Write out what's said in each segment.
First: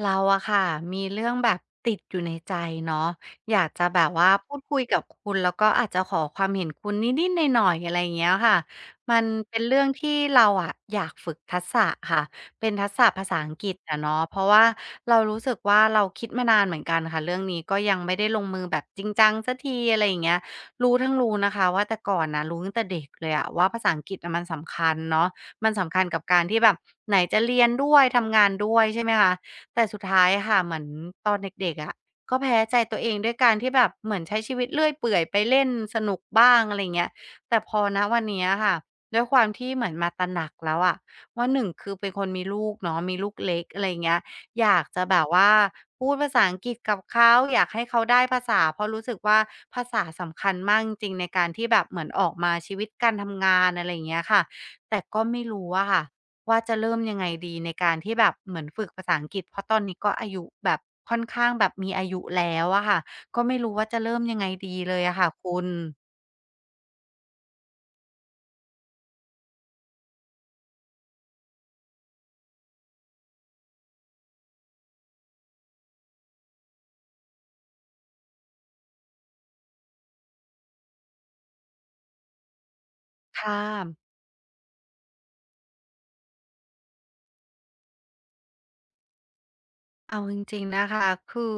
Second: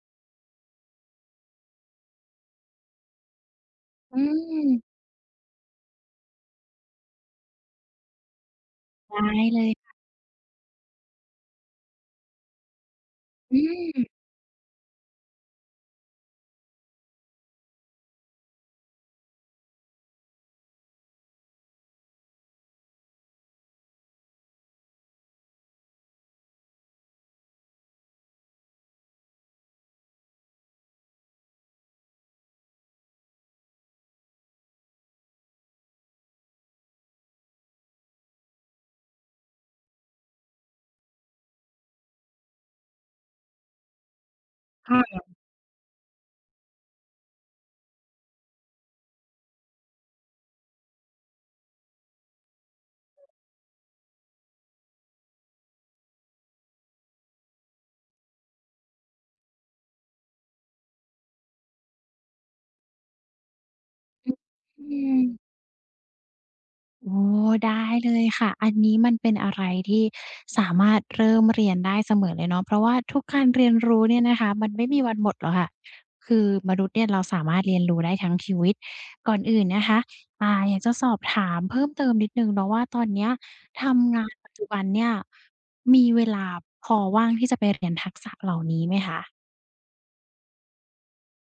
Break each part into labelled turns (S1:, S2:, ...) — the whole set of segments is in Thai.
S1: เราอะค่ะมีเรื่องแบบติดอยู่ในใจเนาะอยากจะแบบ
S2: อื
S1: ว่าพูดคุย
S2: ม
S1: กับคุณแล้วก็อาจจะขอความเห็นคุณนิดๆหน่อยๆอะไรอย่างเงี้ยค่ะมัน
S2: ได้
S1: เป็
S2: เล
S1: นเรื่อง
S2: ย
S1: ที่เราอะอยากฝึกทักษะค่ะเป็นทักษะภาษาอังกฤษอะ
S2: อืม
S1: เนาะเพราะว่าเรารู้สึกว่าเราคิดมานานเหมือนกันค่ะเรื่องนี้ก็ยังไม่ได้ลงมือแบบจริงจังสักทีอะไรอย่างเงี้ยรู้ทั้งรู้นะคะว่าแต่ก่อนน่ะรู้ตั้งแต่เด็กเลยอะว่าภาษาอังกฤษอะมันสำคัญเนาะมันสำคัญกับการที่แบบไหนจะเรียนด้วยทำงานด้วยใช่ไหมคะ แต่สุดท้ายอะค่ะเหมือนตอนเด็กๆอะก็แพ้ใจตัวเองด้วยการที่แบบเหมือนใช้ชีวิตเลื่อยเปื่อยไปเล่นสนุกบ้างอะไรอย่างเงี้ยแต่พอณวันเนี้ยค่ะด้วยความที่เหมือนมาตระหนักแล้วอะว่าหนึ่งคือเป็นคนมีลูกเนาะมีลูกเล็กอะไรอย่างเงี้ยอยาก
S2: ค่
S1: จะแบ
S2: ะ
S1: บว่าพูดภาษาอังกฤษกับเขาอยากให้เขาได้ภาษาเพราะรู้สึกว่าภาษาสำคัญมากจริงๆในการที่แบบเหมือนออกมาชีวิตการทำงานอะไรอย่างเงี้ยค่ะแต่ก็ไม่รู้อะค่ะ ว่าจะเริ่มยังไงดีในการที่แบบเหมือนฝึกภาษาอังกฤษเพราะตอนนี้ก็อายุแบบค่อนข้างแบบมีอายุแล้วอะค่ะก็ไม่รู้ว่าจะเริ่มยังไงดี
S2: อื
S1: เลยอะค่ะ
S2: ม
S1: คุณ
S2: โอ้ได้เลยค่ะอันนี้มันเป็นอะไรที่สามารถเริ่มเรียนได้เสมอเลยเนาะเพราะว่าทุกการเรียนรู้เนี่ยนะคะมันไม่มีวันหมดหรอกค่ะคือมนุษย์เนี่ยเราสามารถเรียนรู้ได้ทั้งชีวิตก่อนอื่นนะคะอยากจะสอบถามเพิ่มเติมนิดหนึ่งเนาะว่าตอนเนี้ย
S1: ค่ะ
S2: ทำงานปัจจุบันเนี่ยมีเวลาพอว่างที่จะไปเรียนทักษะเหล่านี้ไหมคะ
S1: เอาจริงๆนะคะคือ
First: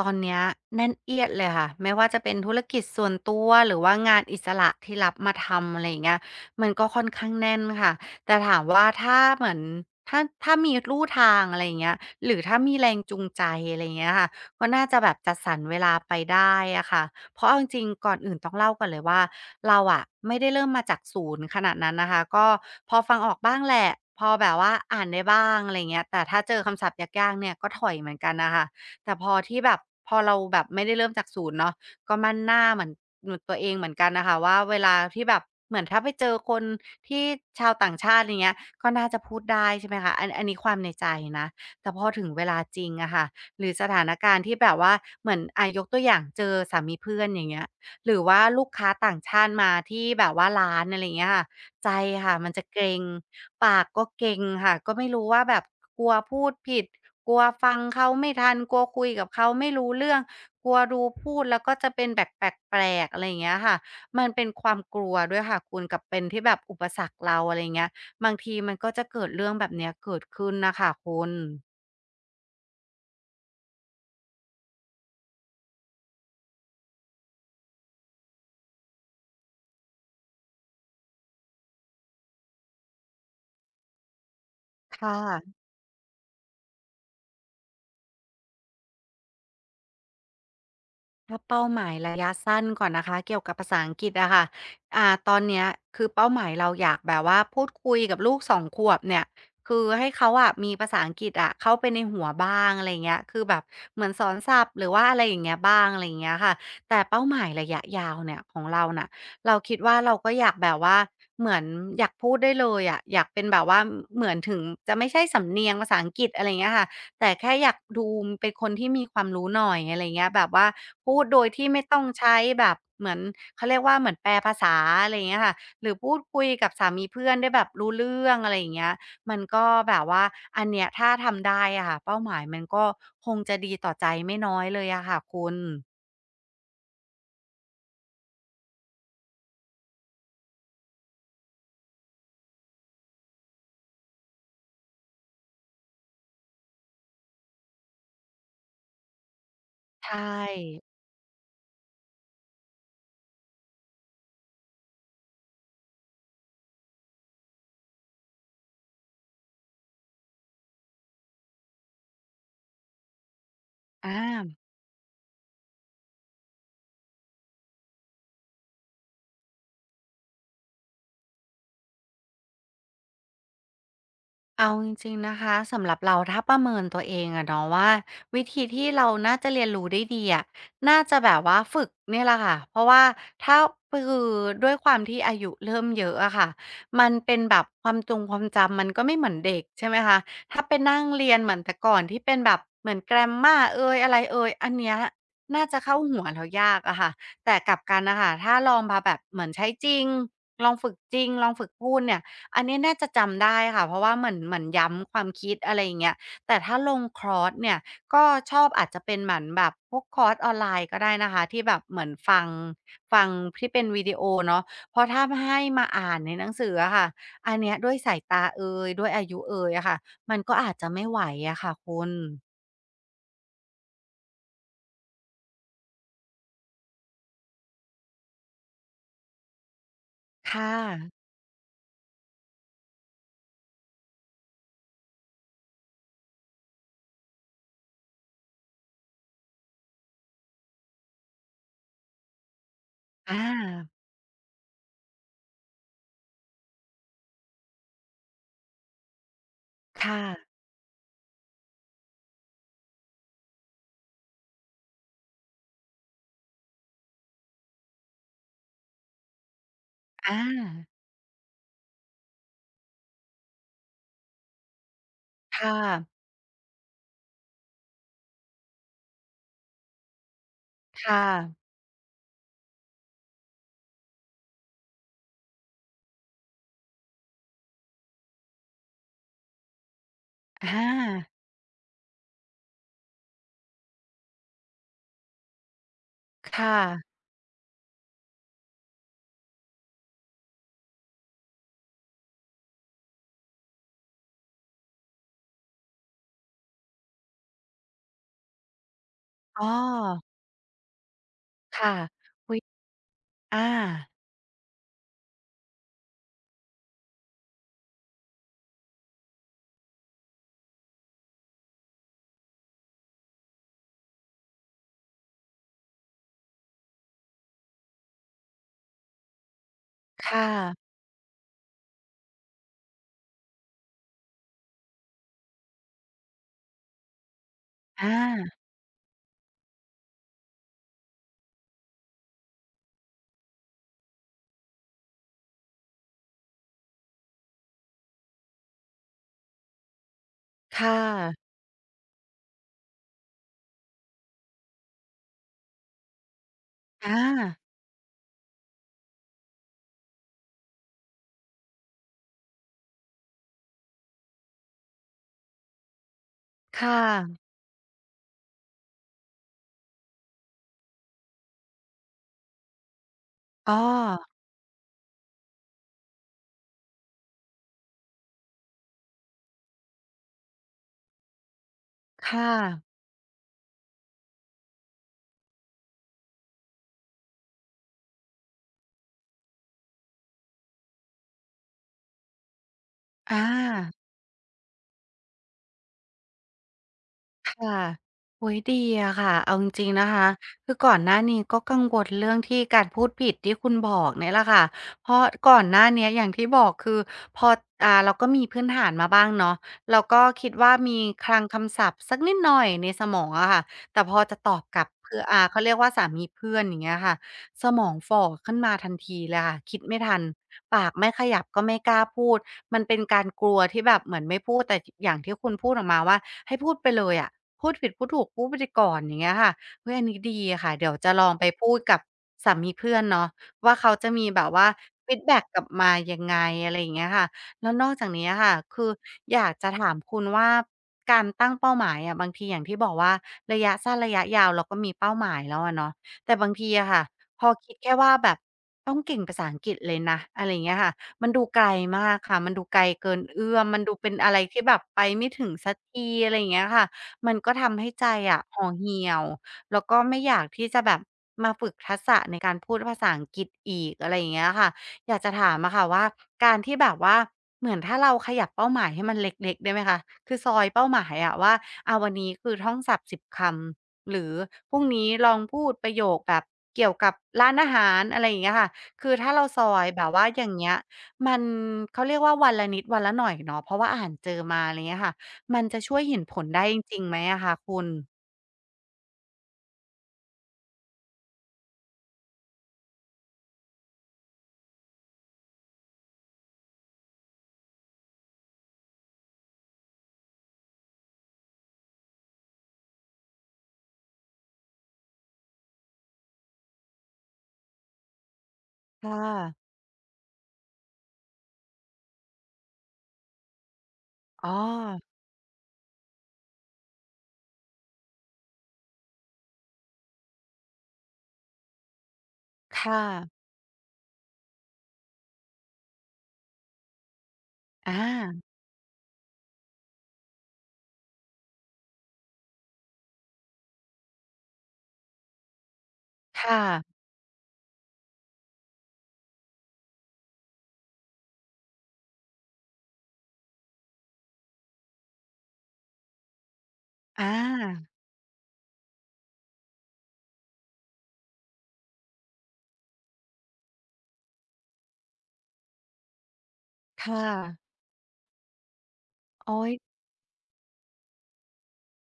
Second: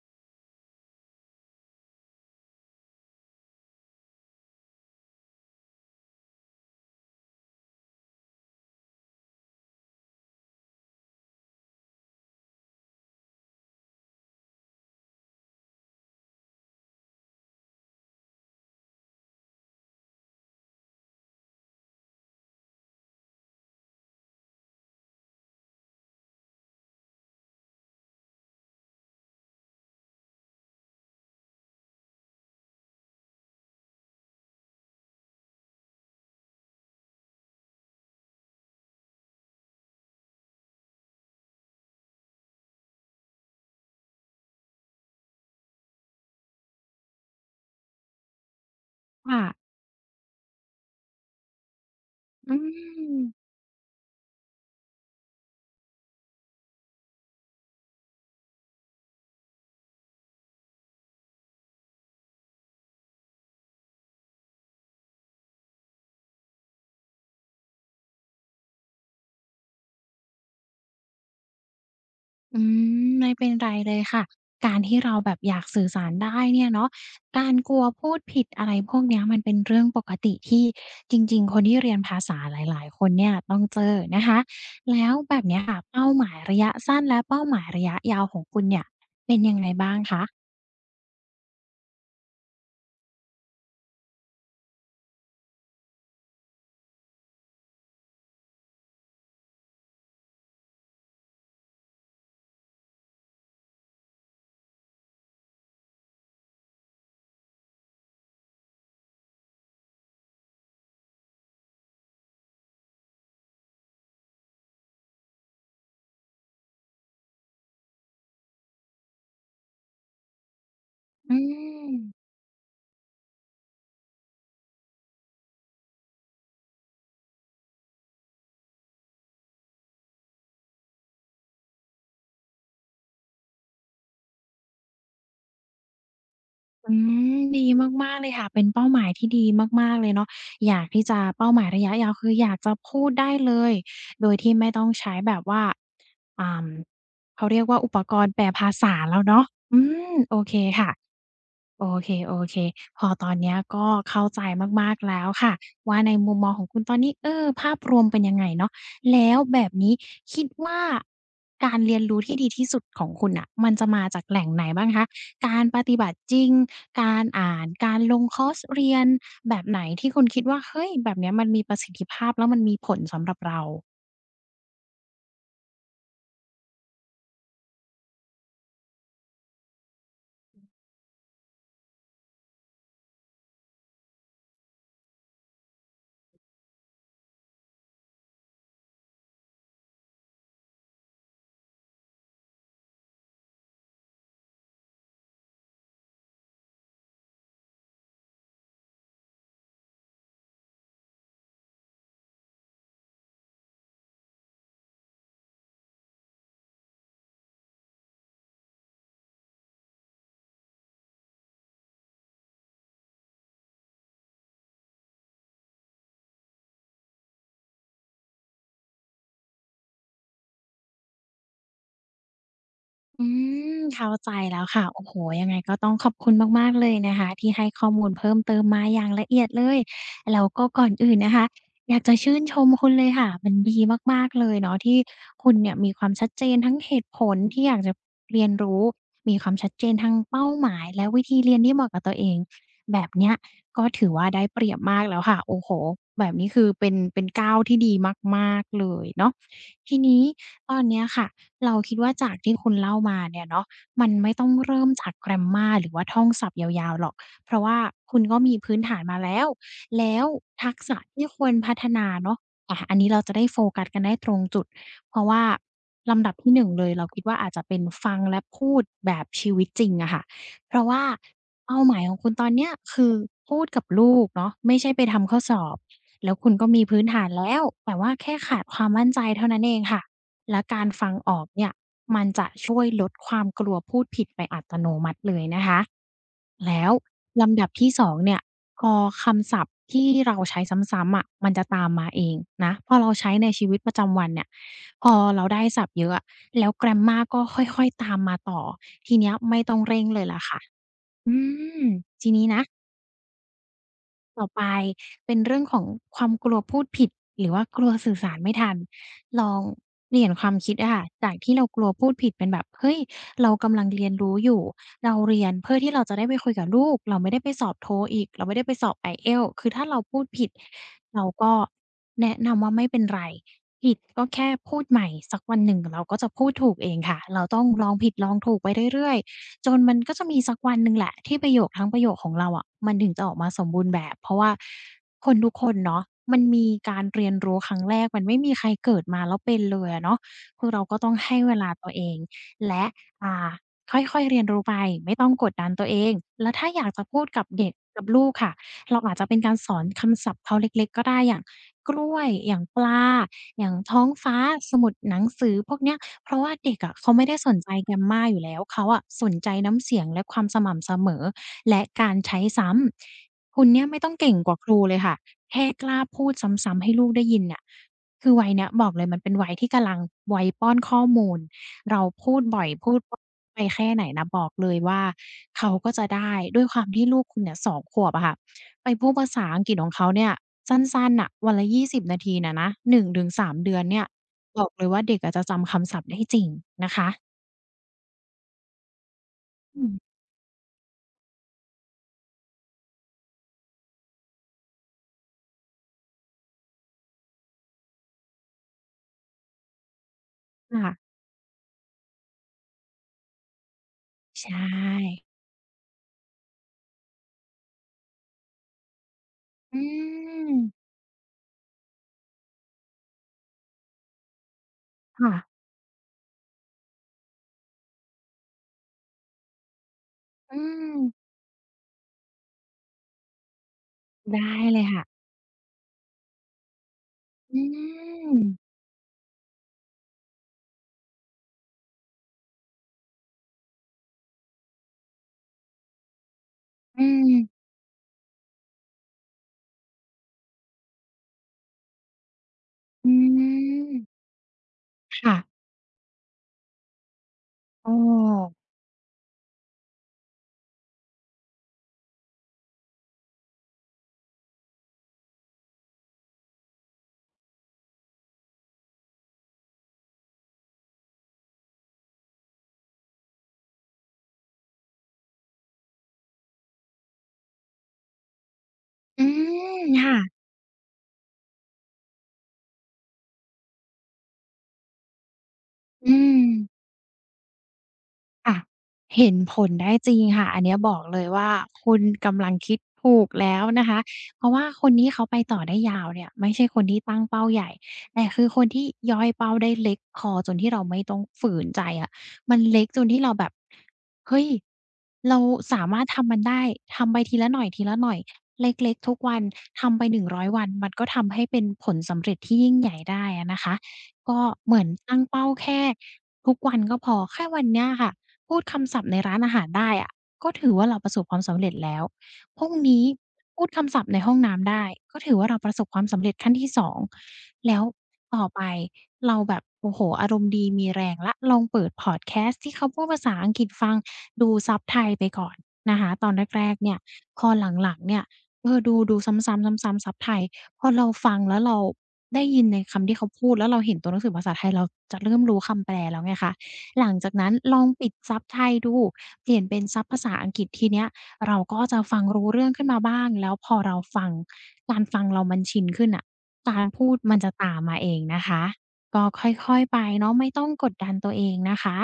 S1: ตอนเนี้ยแน่นเอียดเลยค่ะไม่ว่าจะเป็นธุรกิจส่วนตัวหรือว่างานอิสระที่รับมาทำอะไรอย่างเงี้ยมันก็ค่อนข้างแน่นค่ะแต่ถามว่าถ้าเหมือนถ้ามีลู่ทางอะไรอย่างเงี้ยหรือถ้ามีแรงจูงใจอะไรอย่างเงี้ยค่ะก็น่าจะแบบจัดสรรเวลาไปได้อะค่ะ เพราะเอาจริงๆก่อนอื่นต้องเล่าก่อนเลยว่าเราอะไม่ได้เริ่มมาจากศูนย์ขนาดนั้นนะคะก็พอฟังออกบ้างแหละพอแบบว่าอ่านได้บ้างอะไรเงี้ยแต่ถ้าเจอคำศัพท์ยากๆเนี่ยก็ถอยเหมือนกันนะคะแต่พอที่แบบพอเราแบบไม่ได้เริ่มจากศูนย์เนาะก็มั่นหน้าเหมือนหนตัวเองเหมือนกันนะคะว่าเวลาที่แบบเหมือนถ้าไปเจอคนที่ชาวต่างชาติอย่างเงี้ยก็น่าจะพูดได้ใช่ไหมคะอันนี้ความในใจนะแต่พอถึงเวลาจริงอะค่ะ หรือสถานการณ์ที่แบบว่าเหมือนยกตัวอย่างเจอสามีเพื่อนอย่างเงี้ยหรือว่าลูกค้าต่าง
S2: ค่ะ
S1: ชาติมาที่แบบว่าร้านอะไรอย่างเงี้ยค่ะใจค่ะมัน
S2: อื
S1: จะเกร็ง
S2: ม
S1: ปากก็เกร็งค่ะก็ไม่รู้ว่าแบบกลัวพูดผิดกลัวฟังเขาไม่ทันกลัวคุยกับเขาไม่รู้เรื่องกลัวดูพูดแล้วก็จะเป็นแบบแปลกๆอะไรอย่างเงี้ยค่ะมันเป็นความกลัวด้วยค่ะคุณกับเป็นที่แบบอุปสรรคเราอะไรอย่างเงี้ยบางทีมันก็จะเกิดเรื่องแบบเนี้ยเกิดขึ้นน่ะค่ะคุณ
S2: อืไม่เป็นไรเลยค่ะการที่เราแบบอยากสื่อสารได้เนี่ยเนาะการกลัวพูดผิดอะไรพวกเนี้ยมันเป็นเรื่องปกติที่จริงๆคนที่เรียนภาษาหลายๆคนเนี่ยต้องเจอนะคะแล้ว
S1: ค่ะ
S2: แบบเนี้ยค่ะเป้าหมายระยะสั้นและเป้าหมายระยะยาวของคุณเนี่ยเป็นยังไงบ้างคะ
S1: ถ้าเป้าหมายระยะสั้นก่อนนะคะเกี่ยวกับภาษาอังกฤษอะค่ะตอนเนี้ยคือเป้าหมายเราอยากแบบว่าพูดคุยกับลูก2ขวบเนี่ยคือให้เขาอะมีภาษาอังกฤษอะเข้าไปในหัวบ้างอะไรเงี้ยคือแบบเหมือนสอนศัพท์หรือว่าอะไรอย่างเงี้ยบ้างอะไรเงี้ยค่ะแต่เป้าหมายระยะยาวเนี่ยของเราน่ะเราคิดว่าเราก็อยากแบบว่าเหมือนอยากพูดได้เลยอะอยากเป็นแบบว่าเหมือนถึงจะไม่ใช่สำเนียงภาษาอังกฤษอะไรเงี้ยค่ะแต่แค่อยากดูเป็นคนที่มีความรู้หน่อยอะไรเงี้ยแบบว่า พูด
S2: อื
S1: โดยที่ไม่
S2: ม
S1: ต้องใช้แบบเหมือนเขาเรียกว่าเหมือนแปลภาษาอะไรอย่างเงี้ยค่ะหรือพูดคุยกับสามีเพื่อนได้แบบรู้เรื่องอะไรอย่างเงี้ยมันก็แบบว่าอันเนี้ยถ้าทำได้อะค่ะเป้าหมายมันก็คงจะดีต่อใจไม่น้อยเลยอะค่ะคุณ
S2: อืดีมากๆเลยค่ะเป็นเป้าหมายที่ดีมากๆเลยเนาะอยากที่จะเป้าหมายระยะยาวคืออยากจะพูดได้เลยโดยที่ไม่ต้องใช้แบบว่าอ่าเขาเรียกว่าอุปกรณ์แปลภาษาแล้วเนาะอื
S1: ใช่
S2: โอเคค่ะ โอเคโอเค พอตอนเนี้ยก็เข้าใจมากๆแล้วค่ะว่าในมุมมองของคุณตอนนี้เออภาพรวมเป็นยังไงเนาะแล้วแบบนี้คิดว่าการเรียนรู้ที่ดีที่สุดของคุณน่ะมันจะมา
S1: อ
S2: จากแหล่งไหน
S1: า
S2: บ้างคะการปฏิบัติจริงการอ่านการลงคอร์สเรียนแบบไหนที่คุณคิดว่าเฮ้ยแบบเนี้ยมันมีประสิทธิภาพแล้วมันมีผลสำหรับเรา
S1: เอาจริงๆนะคะสำหรับเราถ้าประเมินตัวเองอะเนาะว่าวิธีที่เราน่าจะเรียนรู้ได้ดีอะน่าจะแบบว่าฝึกเนี่ยแหละค่ะเพราะว่าถ้าคือด้วยความที่อายุเริ่มเยอะอะค่ะมันเป็นแบบความจำมันก็ไม่เหมือนเด็กใช่ไหมคะถ้าไปนั่งเรียนเหมือนแต่ก่อนที่เป็นแบบเหมือนแกรมมาเอยอะไรเอยอันเนี้ยน่าจะเข้าหัวเรายากอะค่ะแต่กลับกันนะคะถ้าลองมาแบบเหมือนใช้จริงลองฝึกจริงลองฝึกพูดเนี่ย อันนี้น่าจะจำได้ค่ะเพราะว่าเหมือนย้ำความคิดอะไรอย่างเงี้ยแต่ถ้าลงคอร์สเนี่ยก็ชอบอาจจะเป็นเหมือนแบบพวกคอร์สออนไลน์ก็ได้นะคะที่แบบเหมือนฟังที่เป็นวิดีโอเนาะเพราะถ้าให้มาอ่านในหนังสืออะค่ะอันเนี้ยด้วยสายตาเอยด้วยอายุเอยอะค่ะมันก็อาจจะไม่ไหวอะค่ะคุณ
S2: อืมเข้าใจแล้วค่ะโอ้โฮยังไงก็ต้องขอบคุณมากๆเลยนะคะที่ให้ข้อมูลเพิ่มเติมมาอย่างละเอียดเลยแล้วก็
S1: ค่ะ
S2: ก่อนอื่นนะคะอยากจะชื่นชมคุณเลยค่ะมันดีมากๆเลยเนาะที่คุณเนี่ยมีความชัดเจนทั้งเหตุผลที่อยากจะเรียนรู้มีความชัดเจนทั้งเป้าหมายและวิธีเรียนที่เหมาะกับตัวเองแบบเนี้ย
S1: อา
S2: ก็ถือว่าได้เปรียบมากแล้วค่ะโอ้โฮแบบนี้คือเป็นก้าวที่ดีมากๆเลยเนาะทีนี้
S1: ค่ะ
S2: ตอนเนี้ยค่ะ เราคิดว่าจากที่คุณเล่ามาเนี่ยเนาะมันไม่ต้องเริ่มจาก grammar หรือว่าท่องศัพท์ยาวๆหรอกเพราะว่าคุณก็มีพื้นฐานมาแล้วแล้ว
S1: อา
S2: ทักษะที่ควรพัฒนาเนาะอันนี้เราจะได้โฟกัสกันได้ตรงจุดเพราะว่า
S1: ค่ะ
S2: ลำดับที่หนึ่งเลยเราคิดว่าอาจจะเป็นฟังและพูดแบบชีวิตจริงอะค่ะเพราะว่า
S1: ค่ะ
S2: เป้าหมายของคุณตอนเนี้ยคือพูดกับลูกเนาะไม่ใช่ไปทำข้อสอบแล้วคุณก็มีพื้นฐานแล้วแต่ว่าแค่ขาดความมั่นใจเท่านั้นเองค่ะ และ
S1: อ
S2: การฟังอ
S1: า
S2: อกเนี่ยมันจะช่วยลดความกลัวพูดผิดไปอัตโนมัติเลยนะคะ
S1: ค
S2: แล้ว
S1: ่ะ
S2: ลำดับที่2เนี่ยพอคำศัพท์ที่เราใช้ซ้ำๆอะมันจะตามมาเองนะพอเราใช้ในชีวิตประจำวันเนี่ยพอเราได้ศัพท์เยอะอะแล้ว grammar ก็ค่อยๆตามมาต่อทีเนี้ยไม่
S1: อ้อ
S2: ต้องเร่งเลยล่ะค่ะอืม
S1: ค่ะ
S2: ทีนี้
S1: อุ๊ย
S2: นะ
S1: อา
S2: ต่อไปเป็นเรื่องของความกลัวพูดผิดหรือว่ากลัวสื่อสารไม่ทันลองเปลี่ยนความคิดอะค่ะจากที่เรากลัวพูดผิดเป็นแบบเฮ้ยเรากำลังเรียนรู้อยู่เราเรียนเพื่อที่เราจะได้ไปคุยกับลูกเราไม่ได้ไปสอบ TOEIC อีกเราไม่ได้ไปสอบ IELTS" คือถ้าเราพูด
S1: ค่ะ
S2: ผิดเราก็แนะนำว่าไม่เป็นไรผิดก็แค่พูดใหม่สักวันหนึ่งเราก็จะพูดถูกเองค่ะเราต้องลองผิดลอง
S1: อา
S2: ถูกไปเรื่อยๆ จนมันก็จะมีสักวันหนึ่งแหละที่ประโยคทั้งประโยคของเราอะมันถึงจะออกมาสมบูรณ์แบบเพราะว่าคนทุกคนเนาะมันมีการเรียนรู้ครั้งแรกมันไม่มีใครเกิดมาแล้วเป็นเลยอะเนาะคือเรา
S1: ค่ะ
S2: ก็ต้องให้เวลาตัวเองและอ่าค่อยๆเรียนรู้ไปไม่ต้องกดดันตัวเองแล้วถ้าอยากจะ
S1: อา
S2: พูดกับเด็กกับลูกค่ะเราอาจจะเป็นการสอนคำศัพท์เขาเล็กๆก็ได้อย่างกล้วยอย่างปลาอย่างท้องฟ้าสมุดหนังสือพวกเนี้ย เพราะว่าเด็ก
S1: ค่
S2: อะเขาไม่ได้
S1: ะ
S2: สนใจ grammar อยู่แล้วเขาอะสนใจน้ำเสียงและความสม่ำเสมอและการใช้ซ้ำคุณ
S1: อ้อ
S2: เนี่ยไม่ต้องเก่งกว่าครูเลยค่ะแค่กล้าพูดซ้ำๆให้ลูกได้ยินเนี่ยคือวัยเนี้ยบอกเลยมันเป็นวัยที่กำลังวัยป้อนข้อมูลเราพูด
S1: ค่ะ
S2: บ่อยพูดไปแค่ไหนนะบอกเลยว่าเขาก็จะได้ด้วยความที่ลูกคุณเนี่ยสองขวบอะค่ะ ไปพูดภาษาอังกฤษของเขาเนี่ยสั้นๆน่ะวันละ20นาทีน่ะนะหนึ่งถึงสา
S1: อา
S2: 3เดือนเนี่ยบอกเลยว่าเด็กอะจะจำคำศัพท์ได้จริงนะคะ
S1: ค่ะโอ้ยดีอะค่ะเอาจ
S2: อื
S1: ริง
S2: ม
S1: ๆนะคะคือก่อนหน้านี้ก็กังวลเรื่องที่การพูดผิดที่คุณบอกเนี่ยแหละค่ะเพราะก่อนหน้าเนี้ยอย่างที่บอกคือพอเราก็มีพื้นฐานมาบ้างเนาะเราก็คิดว่า
S2: ค่ะ
S1: มีคลังคำศัพท์สักนิดหน่อยในสมองอะค่ะแต่พอจะต
S2: ใช่
S1: อบกลับเพืออ่าเขาเรียกว่าสามีเพื่อนอย่างเงี้ยค่ะสมองฝ่อขึ้นมาทันทีเลยค่ะคิ
S2: อื
S1: ดไม่ทัน
S2: ม
S1: ปากไม่ขยับก็ไม่กล้าพูดมันเป็นการกลัวที่แบบเหมือนไม่พูดแต่อย่าง
S2: ค่ะ
S1: ที่คุณพูดออกมาว่าให้พูดไปเลยอะ พูดผิดพูดถูกพูดไปก่อนอย่างเงี้ยค่ะเฮ้ยอันนี้ดี
S2: อื
S1: อะค่ะเดี๋ยวจะลอ
S2: ม
S1: งไปพูดกับสามีเพื่อนเนาะว่าเขาจะมีแบ
S2: ได้
S1: บว่า
S2: เลยค่ะ
S1: ฟีดแบ็กกลับมายังไงอะไรอย่างเงี้ยค่ะ
S2: อื
S1: แล้วนอกจากนี้อะ
S2: ม
S1: ค่ะคืออยากจะถามคุณว่าการตั้งเป้าหมายอะบางทีอย่างที่บอกว่าระยะสั้นระยะยาวเราก็มีเป้าหมายแล้วอะเนาะแต่บางทีอะค่ะ
S2: อืม
S1: พอคิดแค่ว่าแบบต้องเก่งภาษาอังกฤษเลยนะอะไรอย่างเงี้ยค่ะมันดูไกลมากค่ะมันดูไกล
S2: อื
S1: เกินเอื้อมมันดูเป็น
S2: ม
S1: อะไรที่แบบไปไม่
S2: ค่ะ
S1: ถึงสักทีอะไรอย่างเงี้ยค่ะ มันก็ทำให้
S2: อ้
S1: ใจอะห่
S2: อ
S1: อเหี่ยวแล้วก็ไม่อยากที่จะแบบมาฝึกทักษะในการพูดภาษาอังกฤษอีกอะไรอย่างเงี้ยค่ะอยากจะถามอะค่ะว่าการที่แบบว่าเหมือนถ้าเราขยับเป้าหมายให้มันเล็กๆได้ไหมคะคือซอยเป้าหมายอะว่าอาวันนี้คือท่องศัพท์10 คำหรือพรุ่งนี้ลองพูดประโยคแบบเกี่ยวกับร้านอาหารอะไรอย่างเงี้ยค่ะคือ
S2: อื
S1: ถ้าเราซอ
S2: ม
S1: ยแบบ
S2: ค่ะ
S1: ว่าอย่างเงี้ยมันเขาเรียกว่าวันละนิดวันละหน่อยเนาะเพราะว่าอ่านเจอมาอะไรเงี้ยค่ะ มันจะช่วย
S2: อื
S1: เห็นผ
S2: ม
S1: ลได้จริงๆไหมอะคะคุณ
S2: ค่ะเห็นผลได้จริงค่ะอันเนี้ยบอกเลยว่าคุณกำลังคิดถูกแล้วนะคะเพราะว่าคนที่เขาไปต่อได้ยาวเนี่ยไม่ใช่คนที่ตั้งเป้าใหญ่แต่คือคนที่ย่อยเป้าได้เล็กพอจนที่เราไม่ต้องฝืนใจอะมันเล็กจนที่เราแบบเฮ้ยเราสามารถทำมันได้ทำไปทีละหน่อยทีละหน่อยเล็กๆทุ
S1: ค่ะ
S2: กวันทำไป100วันมันก็ทำให้เป็นผลสำเร็จที่ยิ่งใหญ่ได้อะนะคะก็
S1: อ๋อ
S2: เหมือนตั้งเป้าแค่ทุกวันก็พอแค่วันเนี้ยค่ะ พูดคำศัพท์ในร้านอาหารได้อะก็ถือว่าเราประสบความสำเร็จแล้วพรุ่ง
S1: ค่ะ
S2: นี้พูดคำศัพท์ในห้องน้ำได้ก็ถือว่าเราประสบความสำเร็จขั้นที่สอง แล้ว
S1: อ
S2: ต่
S1: า
S2: อไปเราแบบโอ้โฮอารมณ์ดีมีแรงแล้วลองเปิดพอดแคสต์ที่เขาพูดภาษาอังกฤษฟังดูซับไทยไปก่อนนะคะตอน
S1: ค่ะ
S2: แรกๆเนี่ยพอหลังๆเนี่ยเออดูดูซ้ำๆๆๆซับไทยพอเราฟังแล้วเราได้ยินในคำที่เขาพูดแล้วเราเห็นตัวหนังสือภาษาไทยเราจะเริ่มรู้คำแปลแล้วไงคะ หลังจา
S1: อา
S2: กนั้นลองปิดซับไทยดู เปลี่ยนเป็นซับภาษาอังกฤษทีเนี้ยเราก็จะฟังรู้เรื่องขึ้นมาบ้างแล้วพอเราฟังการฟังเรามันชินขึ้นน่ะการพูด
S1: ค่ะ
S2: มันจะตามมาเองนะคะก็
S1: โอ๊ย
S2: ค่อยๆไปเนาะไม่ต้องกดดันตัวเองนะคะ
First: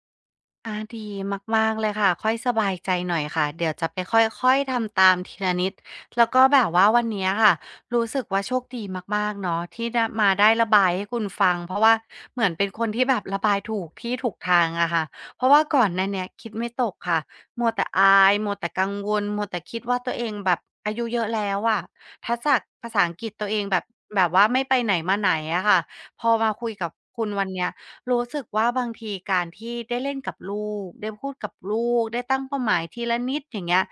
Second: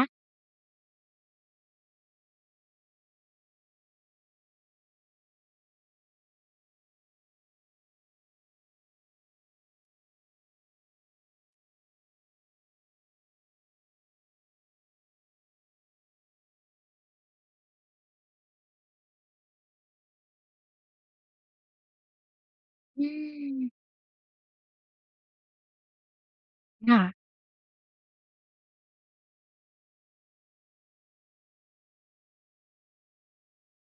S1: อาดีมากๆเลยค่ะค่อยสบายใจหน่อยค่ะเดี๋ยวจะไปค่อยๆทำตามทีละนิดแล้วก็แบบว่าวันเนี้ยค่ะรู้สึกว่าโชคดีมากๆเนาะที่ได้มาได้ระบายให้คุณฟังเพราะว่าเหมือนเป็นคนที่แบบระบายถูกที่ถูกทางอะค่ะเพราะว่าก่อนหน้าเนี้ยคิดไม่ตกค่ะมัวแต่อายมัวแต่กังวลมัวแต่คิดว่าตัวเองแบบอายุเยอะแล้วอะทักษะภาษา
S2: อื
S1: อังกฤษตัว
S2: ม
S1: เองแบบแบบว่าไม่ไปไหนมาไหนอะค่ะพอมาคุยกับ
S2: ค่ะ
S1: คุณวันเนี้ย รู้สึกว่าบางทีการที่ได้เล่นกับลูกได้พูดกับลูกได้ตั้งเป้าหมายทีละนิดอย่างเงี้ย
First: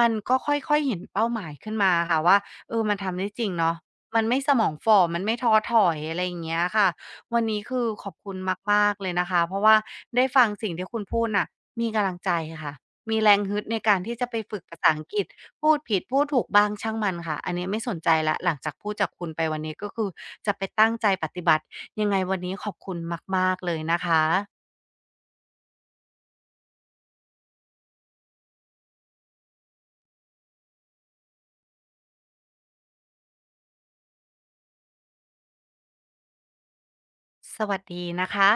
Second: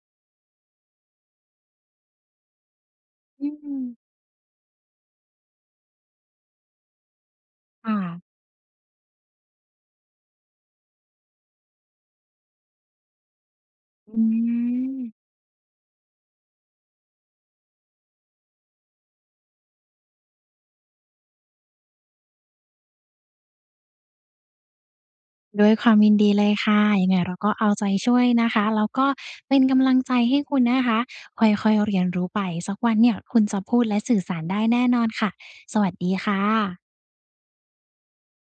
S1: มันก็ค่อยๆเห็นเป้าหมายขึ้นมาค่ะว่าเออมันทำได้จ
S2: อื
S1: ริงเนาะ
S2: ม
S1: มันไม่สมองฝ่อมันไม่ท้อถอยอะไรอย่างเงี้ยค่ะวันนี้คือ
S2: ค่ะ
S1: ขอบคุณมากๆเลยนะคะเพราะว่าได้ฟังสิ่งที่คุณพูดน่ะมีกำลังใจค่ะมีแรงฮึดในการ
S2: อื
S1: ที่จะไปฝึกภาษาอังกฤ
S2: ม
S1: ษพูดผิดพูดถูกบ้างช่างมันค่ะอันนี้ไม่สนใจแล้วหลังจากพูดจากคุณไปวันนี้ก็คือจะไปตั้งใจปฏิบัติ ยังไงวันนี้ขอบคุณมากๆเลยนะคะ
S2: ด้วยความยินดีเลยค่ะยังไงเราก็เอาใจช่วยนะคะแล้วก็เป็นกำลังใจให้คุณนะคะค่อยๆเรียนรู้ไปสักวันเนี่ยคุณจะพูดและสื่อสารได้แน่นอนค่ะสวัสดีค่ะ
S1: สวัสดีนะคะ